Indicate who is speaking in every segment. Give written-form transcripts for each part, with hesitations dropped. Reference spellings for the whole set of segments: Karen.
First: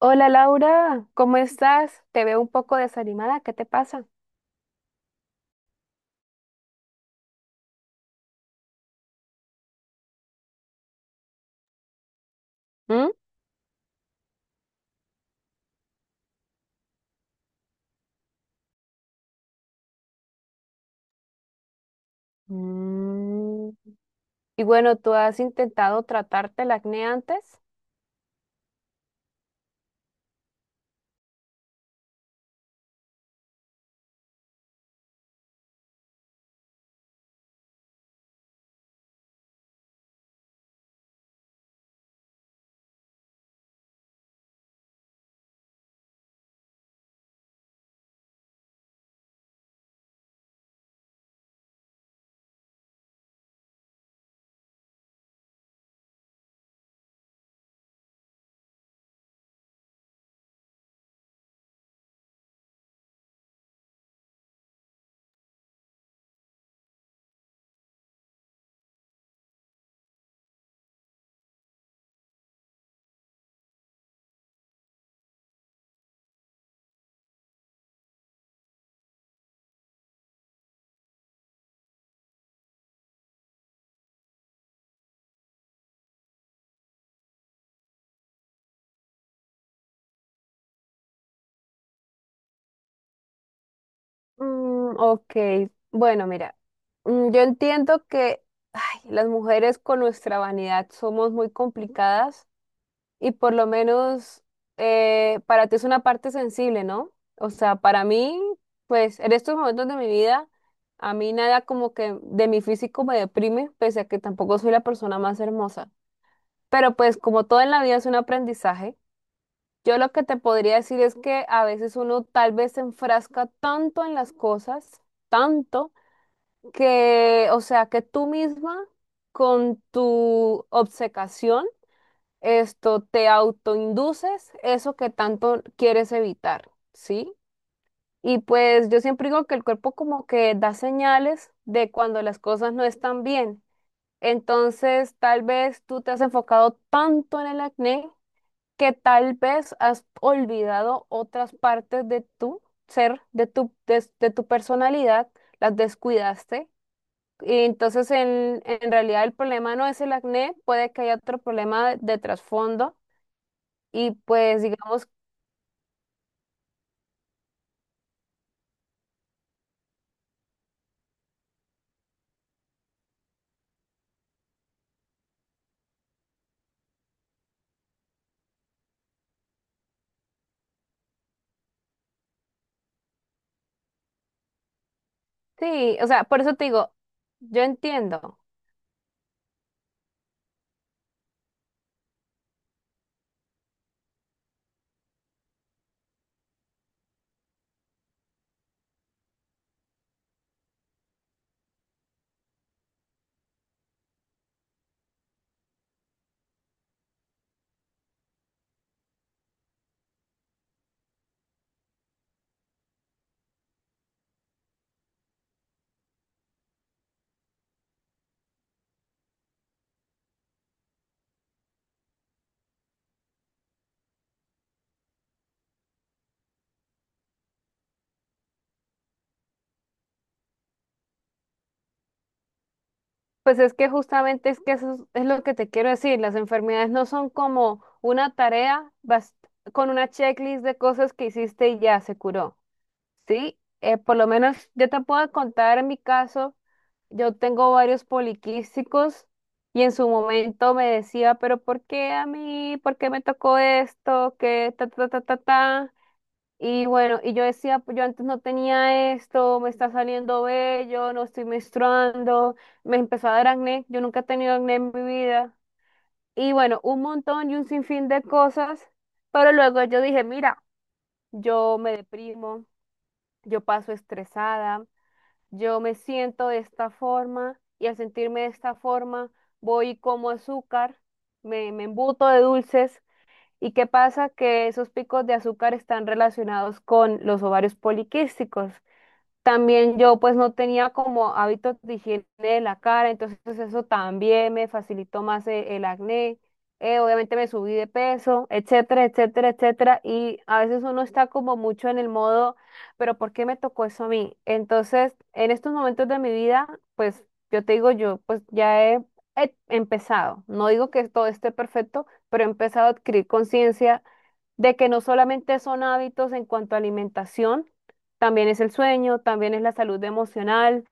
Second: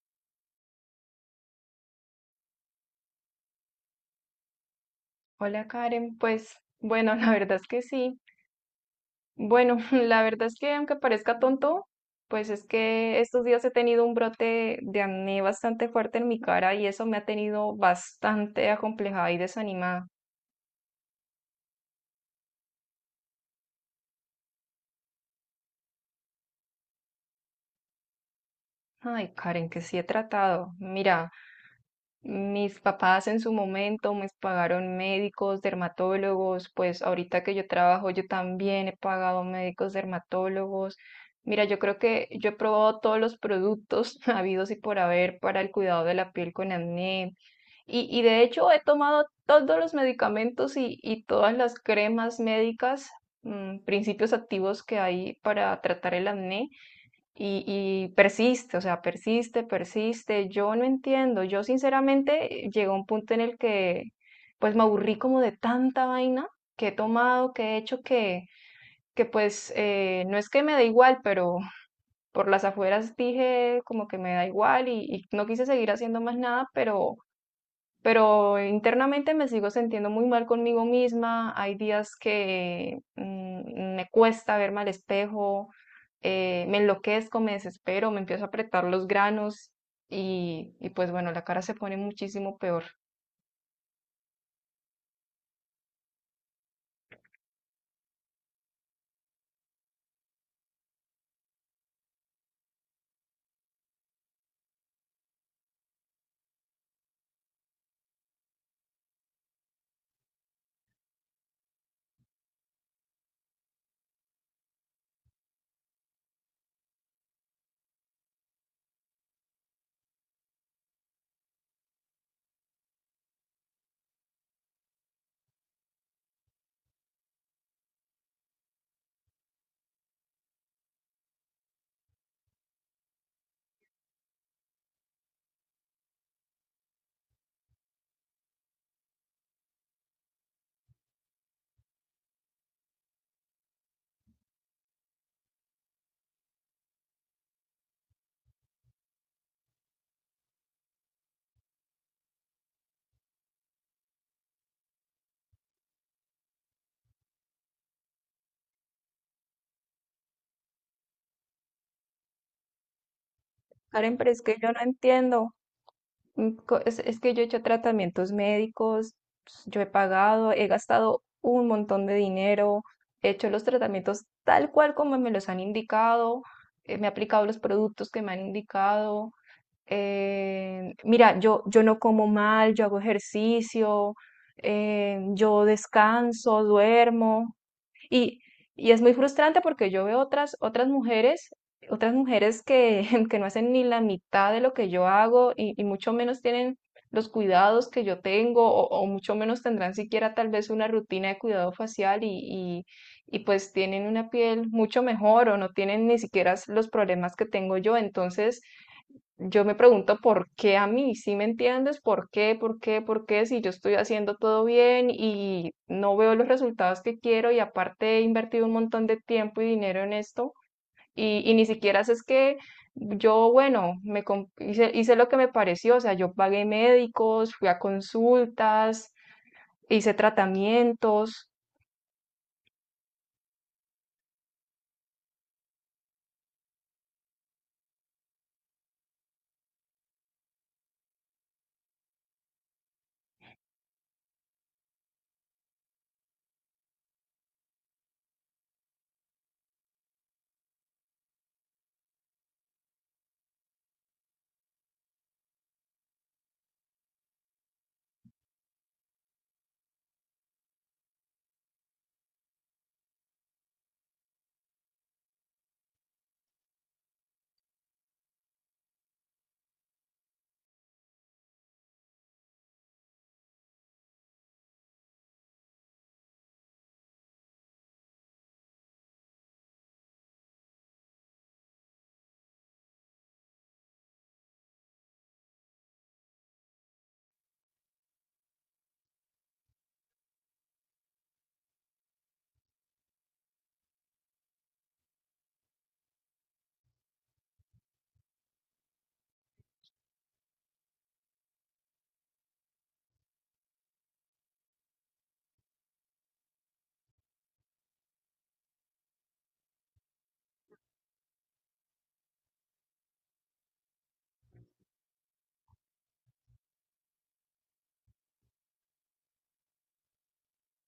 Speaker 1: Hola Laura, ¿cómo estás? Te veo un poco desanimada, ¿qué te pasa?
Speaker 2: Hola Karen, pues bueno, la verdad es que sí. Bueno, la verdad es que aunque parezca tonto, pues es
Speaker 1: ¿Mm?
Speaker 2: que estos días he tenido un brote de acné bastante fuerte en mi cara y eso me ha tenido bastante acomplejada y desanimada.
Speaker 1: Mm, Y bueno, ¿tú has intentado tratarte el acné antes?
Speaker 2: Ay, Karen, que sí he tratado. Mira. Mis papás en su momento me pagaron médicos, dermatólogos; pues ahorita que yo trabajo yo también he pagado médicos, dermatólogos. Mira, yo creo que yo he probado todos los productos habidos y por haber para el cuidado de la piel con acné. Y de hecho he tomado todos los medicamentos y todas las cremas médicas, principios activos que hay para tratar el acné. Y persiste, o sea, persiste, persiste. Yo no entiendo. Yo sinceramente llegué a un punto en el que pues me aburrí como de tanta vaina que he tomado, que he hecho, que pues no es que me da igual, pero por las afueras dije como que me da igual y no quise seguir haciendo más nada, pero internamente me sigo sintiendo muy mal conmigo misma. Hay días que me cuesta verme al espejo, me enloquezco, me desespero, me empiezo a apretar los granos y pues bueno, la cara se pone muchísimo peor.
Speaker 1: Ok, bueno, mira, yo entiendo que ay, las mujeres con nuestra vanidad somos muy complicadas. Y por lo menos para ti es una parte sensible, ¿no? O sea, para mí, pues en estos momentos de mi vida, a mí nada como que de mi físico me deprime, pese a que tampoco soy la persona más hermosa. Pero pues como todo en la vida es un aprendizaje, yo lo que te podría decir es que a veces uno tal vez se enfrasca tanto en las cosas, tanto, que, o sea, que tú misma con tu obcecación, esto te autoinduces eso que tanto quieres evitar, ¿sí? Y pues yo siempre digo que el cuerpo como que da señales de cuando las cosas no están bien. Entonces, tal vez tú te has enfocado tanto en el acné que tal vez has olvidado otras partes de tu ser, de tu, de tu personalidad, las descuidaste. Y entonces, en realidad, el problema no es el acné, puede que haya otro problema de trasfondo y
Speaker 2: Karen, pero es que
Speaker 1: pues
Speaker 2: yo no
Speaker 1: digamos,
Speaker 2: entiendo. Es que yo he hecho tratamientos médicos, yo he pagado, he gastado un montón de dinero, he hecho los tratamientos tal cual como me los han indicado, me he aplicado los productos que me han indicado. Mira, yo no como mal, yo hago ejercicio, yo
Speaker 1: sí, o sea, por eso te
Speaker 2: descanso,
Speaker 1: digo,
Speaker 2: duermo.
Speaker 1: yo entiendo.
Speaker 2: Y, y es muy frustrante porque yo veo otras, otras mujeres que, que no hacen ni la mitad de lo que yo hago y mucho menos tienen los cuidados que yo tengo o mucho menos tendrán siquiera tal vez una rutina de cuidado facial y, y pues tienen una piel mucho mejor o no tienen ni siquiera los problemas que tengo yo. Entonces, yo me pregunto por qué a mí, ¿sí me entiendes? ¿Por qué? ¿Por qué? ¿Por qué? Si yo estoy haciendo todo bien y no veo los resultados que quiero y aparte he invertido un montón de tiempo y dinero en esto y ni siquiera sé, es que yo, bueno, hice, hice lo que me pareció, o sea, yo pagué médicos, fui a consultas, hice tratamientos,
Speaker 1: Pues es que justamente es que eso es lo que te quiero decir, las enfermedades no son como una tarea bas- con una checklist de cosas que hiciste y ya se curó, ¿sí? Por lo menos yo te puedo contar en mi caso, yo tengo varios poliquísticos y en su momento me decía, pero ¿por qué a mí? ¿Por qué me tocó esto? ¿Qué ta ta ta ta ta? Y bueno, y yo decía, "Pues yo antes no tenía esto, me está saliendo bello, no estoy menstruando, me empezó a dar acné, yo nunca he tenido acné en mi vida. Y bueno, un montón y un sinfín de cosas, pero luego yo dije, mira, yo me deprimo, yo paso estresada, yo me siento de esta forma y al sentirme de esta forma voy y como azúcar, me embuto de dulces. ¿Y qué pasa? Que esos picos de azúcar están relacionados con los ovarios poliquísticos. También yo pues no tenía como hábitos de higiene de la cara, entonces pues, eso también me facilitó más e- el, acné. Obviamente me subí de peso, etcétera, etcétera, etcétera. Y a veces uno está como mucho en el modo, pero ¿por qué me tocó eso a mí? Entonces, en estos momentos de mi vida, pues yo te digo, yo pues ya he, he empezado. No digo que todo esté perfecto, pero he empezado a adquirir conciencia de que no solamente son hábitos en cuanto a alimentación, también es el sueño, también es la salud emocional,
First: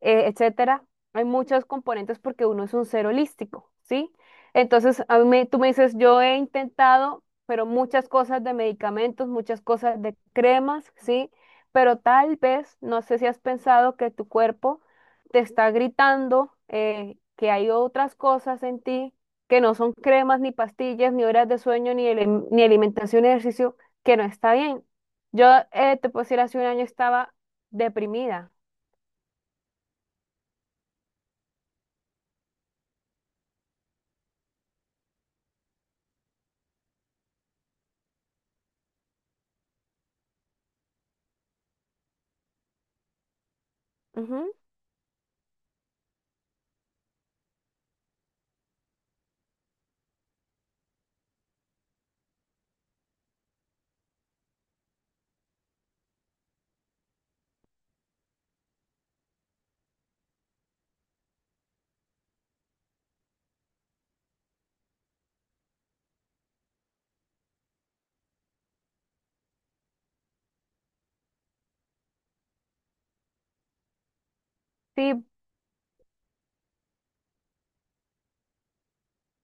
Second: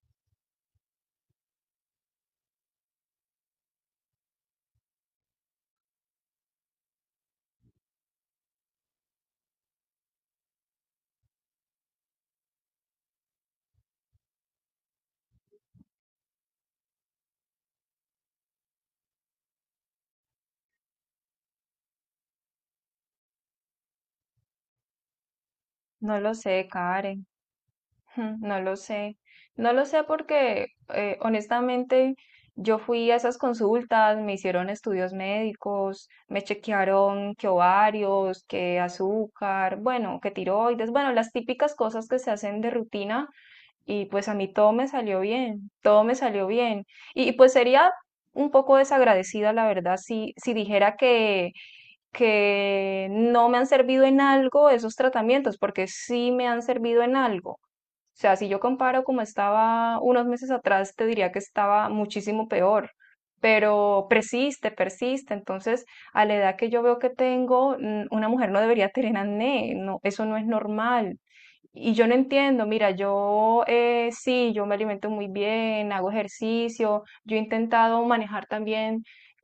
Speaker 1: etcétera. Hay muchos componentes porque uno es un ser holístico, ¿sí? Entonces, a mí me- tú me dices, yo he intentado, pero muchas cosas de medicamentos, muchas cosas de cremas, ¿sí? Pero tal vez, no sé si has pensado que tu cuerpo te está gritando que hay otras cosas en ti que no son cremas, ni pastillas, ni horas de sueño, ni, ele- ni alimentación y ejercicio, que no está bien. Yo te
Speaker 2: no
Speaker 1: puedo
Speaker 2: lo
Speaker 1: decir, hace un
Speaker 2: sé,
Speaker 1: año
Speaker 2: Karen.
Speaker 1: estaba
Speaker 2: Hmm.
Speaker 1: deprimida.
Speaker 2: No lo sé, no lo sé porque honestamente yo fui a esas consultas, me hicieron estudios médicos, me chequearon que ovarios, que azúcar, bueno, que tiroides, bueno, las típicas cosas que se hacen de rutina y pues a mí
Speaker 1: Ujú.
Speaker 2: todo me salió bien, todo me salió bien. Y, pues sería un poco desagradecida, la verdad, si, si dijera que no me han servido en algo esos tratamientos, porque sí me han servido en algo. O sea, si yo comparo como estaba unos meses atrás, te diría que estaba muchísimo peor, pero persiste, persiste. Entonces, a la edad que yo veo que tengo, una mujer no debería tener acné, no, eso no es normal. Y yo no entiendo, mira, yo sí, yo me alimento
Speaker 1: Sí,
Speaker 2: muy bien, hago ejercicio, yo he intentado manejar también,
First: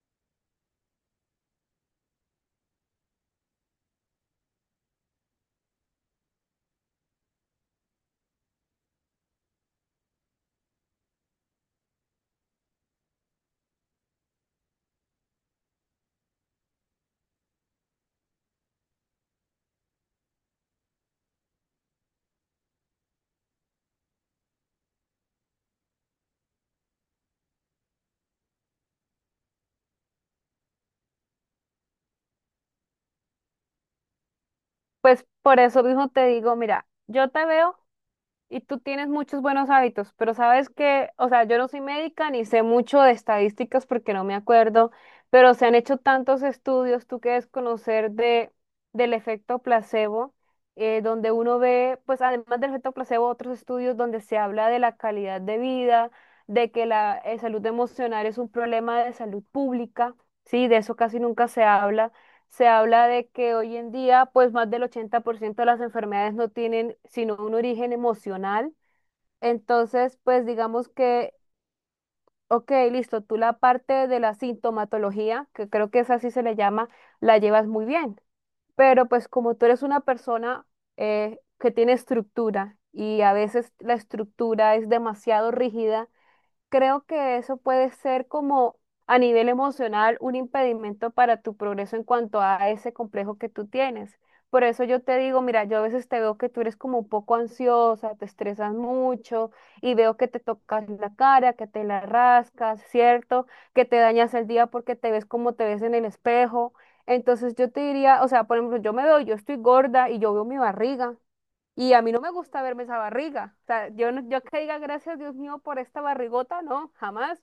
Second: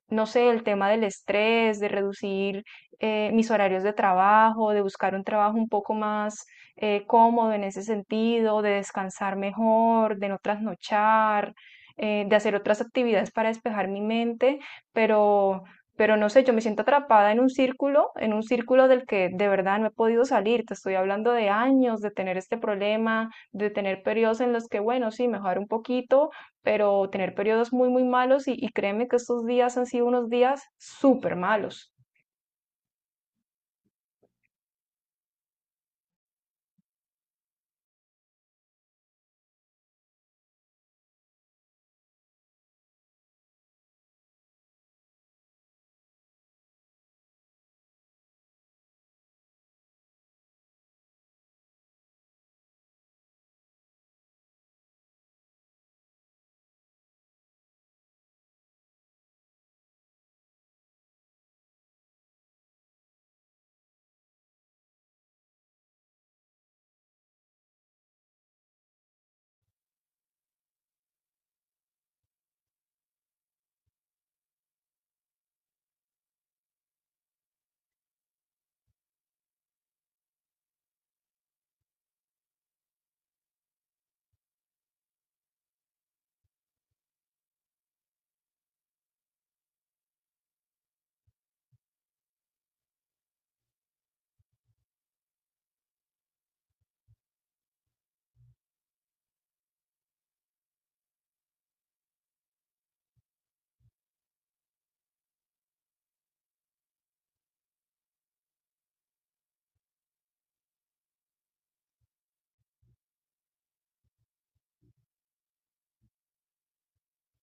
Speaker 2: no sé, el tema del estrés, de reducir mis horarios de trabajo, de buscar un trabajo un poco más cómodo en ese sentido, de descansar mejor, de no trasnochar, de hacer otras actividades para despejar mi mente, pero pero no sé, yo me siento atrapada en un círculo del que de verdad no he podido salir. Te estoy hablando de años, de tener este problema, de tener periodos en los que, bueno, sí, mejorar un poquito, pero tener periodos muy, muy malos y créeme que estos días han sido unos días súper malos.
Speaker 1: pues por eso mismo te digo, mira, yo te veo. Y tú tienes muchos buenos hábitos, pero sabes que, o sea, yo no soy médica ni sé mucho de estadísticas porque no me acuerdo, pero se han hecho tantos estudios, tú quieres conocer de, del efecto placebo, donde uno ve, pues además del efecto placebo, otros estudios donde se habla de la calidad de vida, de que la salud emocional es un problema de salud pública, sí, de eso casi nunca se habla se habla de que hoy en día, pues más del 80% de las enfermedades no tienen sino un origen emocional. Entonces, pues digamos que, ok, listo, tú la parte de la sintomatología, que creo que es así se le llama, la llevas muy bien. Pero pues como tú eres una persona que tiene estructura y a veces la estructura es demasiado rígida, creo que eso puede ser como a nivel emocional un impedimento para tu progreso en cuanto a ese complejo que tú tienes. Por eso yo te digo, mira, yo a veces te veo que tú eres como un poco ansiosa, te estresas mucho y veo que te tocas la cara, que te la rascas, ¿cierto? Que te dañas el día porque te ves como te ves en el espejo. Entonces yo te diría, o sea, por ejemplo, yo me veo, yo estoy gorda y yo veo mi barriga. Y a mí no me gusta verme esa barriga. O sea, yo, no- yo que diga gracias Dios mío por esta barrigota, no, jamás.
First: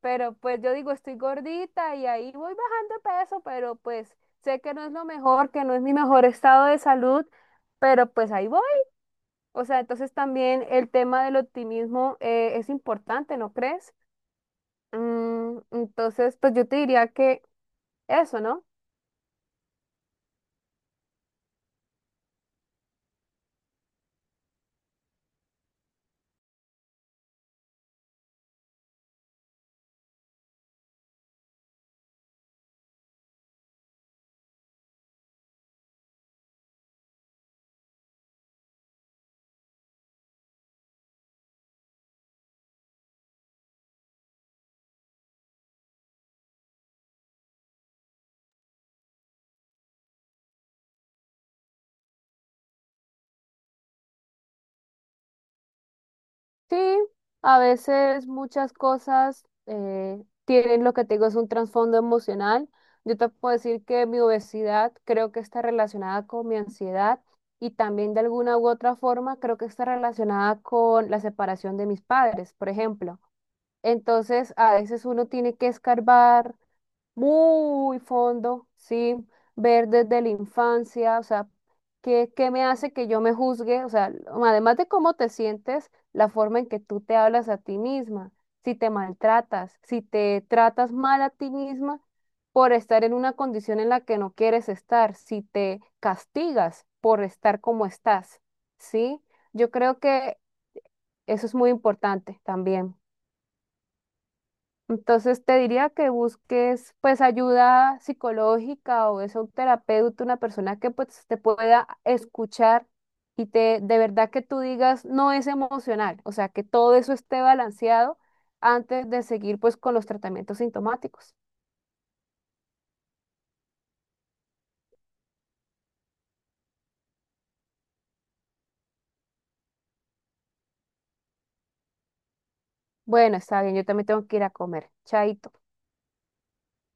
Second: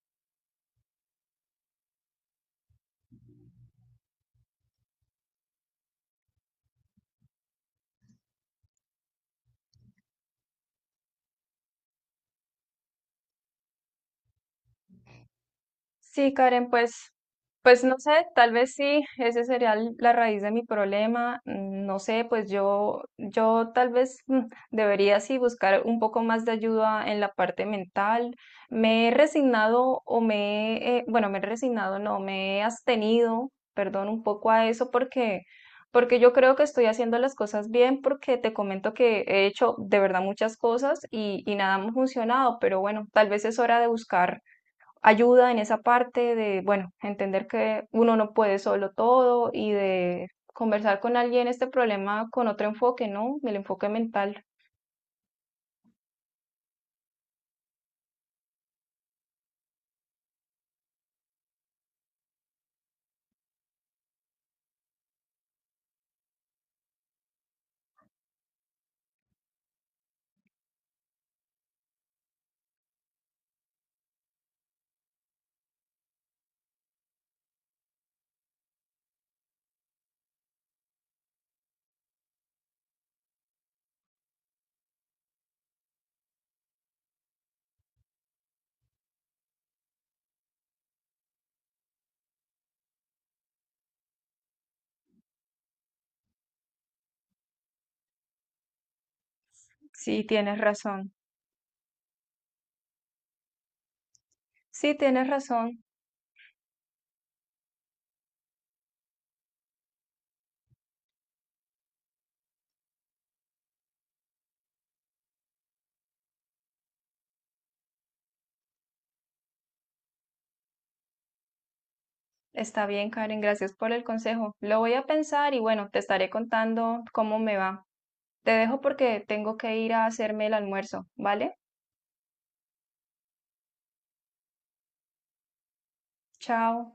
Speaker 1: Pero pues yo digo, estoy gordita y ahí voy bajando de peso, pero pues sé que no es lo mejor, que no es mi mejor estado de salud, pero pues ahí voy. O sea, entonces también el tema del optimismo es importante, ¿no crees? Mm,
Speaker 2: Sí,
Speaker 1: entonces, pues yo
Speaker 2: Karen,
Speaker 1: te
Speaker 2: pues,
Speaker 1: diría que
Speaker 2: pues no sé,
Speaker 1: eso,
Speaker 2: tal
Speaker 1: ¿no?
Speaker 2: vez sí, ese sería la raíz de mi problema. No sé, pues yo tal vez debería sí buscar un poco más de ayuda en la parte mental. Me he resignado o me, he, bueno, me he resignado, no, me he abstenido, perdón, un poco a eso porque, porque yo creo que estoy haciendo las cosas bien, porque te comento que he hecho de verdad muchas cosas y nada me ha funcionado, pero bueno, tal vez es hora de buscar ayuda en esa parte de, bueno, entender que uno no puede solo todo y de conversar con alguien este problema con otro enfoque, ¿no? El enfoque mental.
Speaker 1: Sí, a veces muchas cosas tienen lo que te digo, es un trasfondo emocional. Yo te puedo decir que mi obesidad creo que está relacionada con mi ansiedad y también de alguna u otra forma creo que está relacionada con la separación de mis padres, por ejemplo. Entonces, a veces uno tiene que escarbar muy fondo, ¿sí? Ver desde la infancia, o sea, ¿qué me hace que yo me juzgue? O sea, además de cómo te sientes, la forma en que tú te hablas a ti misma, si te maltratas, si te tratas mal a ti misma por estar en una condición en la que no quieres estar, si te castigas por estar como estás, ¿sí? Yo creo
Speaker 2: Sí,
Speaker 1: que
Speaker 2: tienes razón.
Speaker 1: eso es muy importante también.
Speaker 2: Sí, tienes
Speaker 1: Entonces te
Speaker 2: razón.
Speaker 1: diría que busques pues ayuda psicológica o es un terapeuta, una persona que pues te pueda escuchar y te de verdad que tú digas no es emocional, o sea, que todo eso esté balanceado antes de seguir pues con los tratamientos sintomáticos.
Speaker 2: Está bien, Karen, gracias por el consejo. Lo voy a pensar y bueno, te estaré contando cómo me va. Te dejo porque tengo que ir a hacerme el almuerzo, ¿vale?
Speaker 1: Bueno, está bien, yo también tengo que ir a comer. Chaito.
Speaker 2: Chao.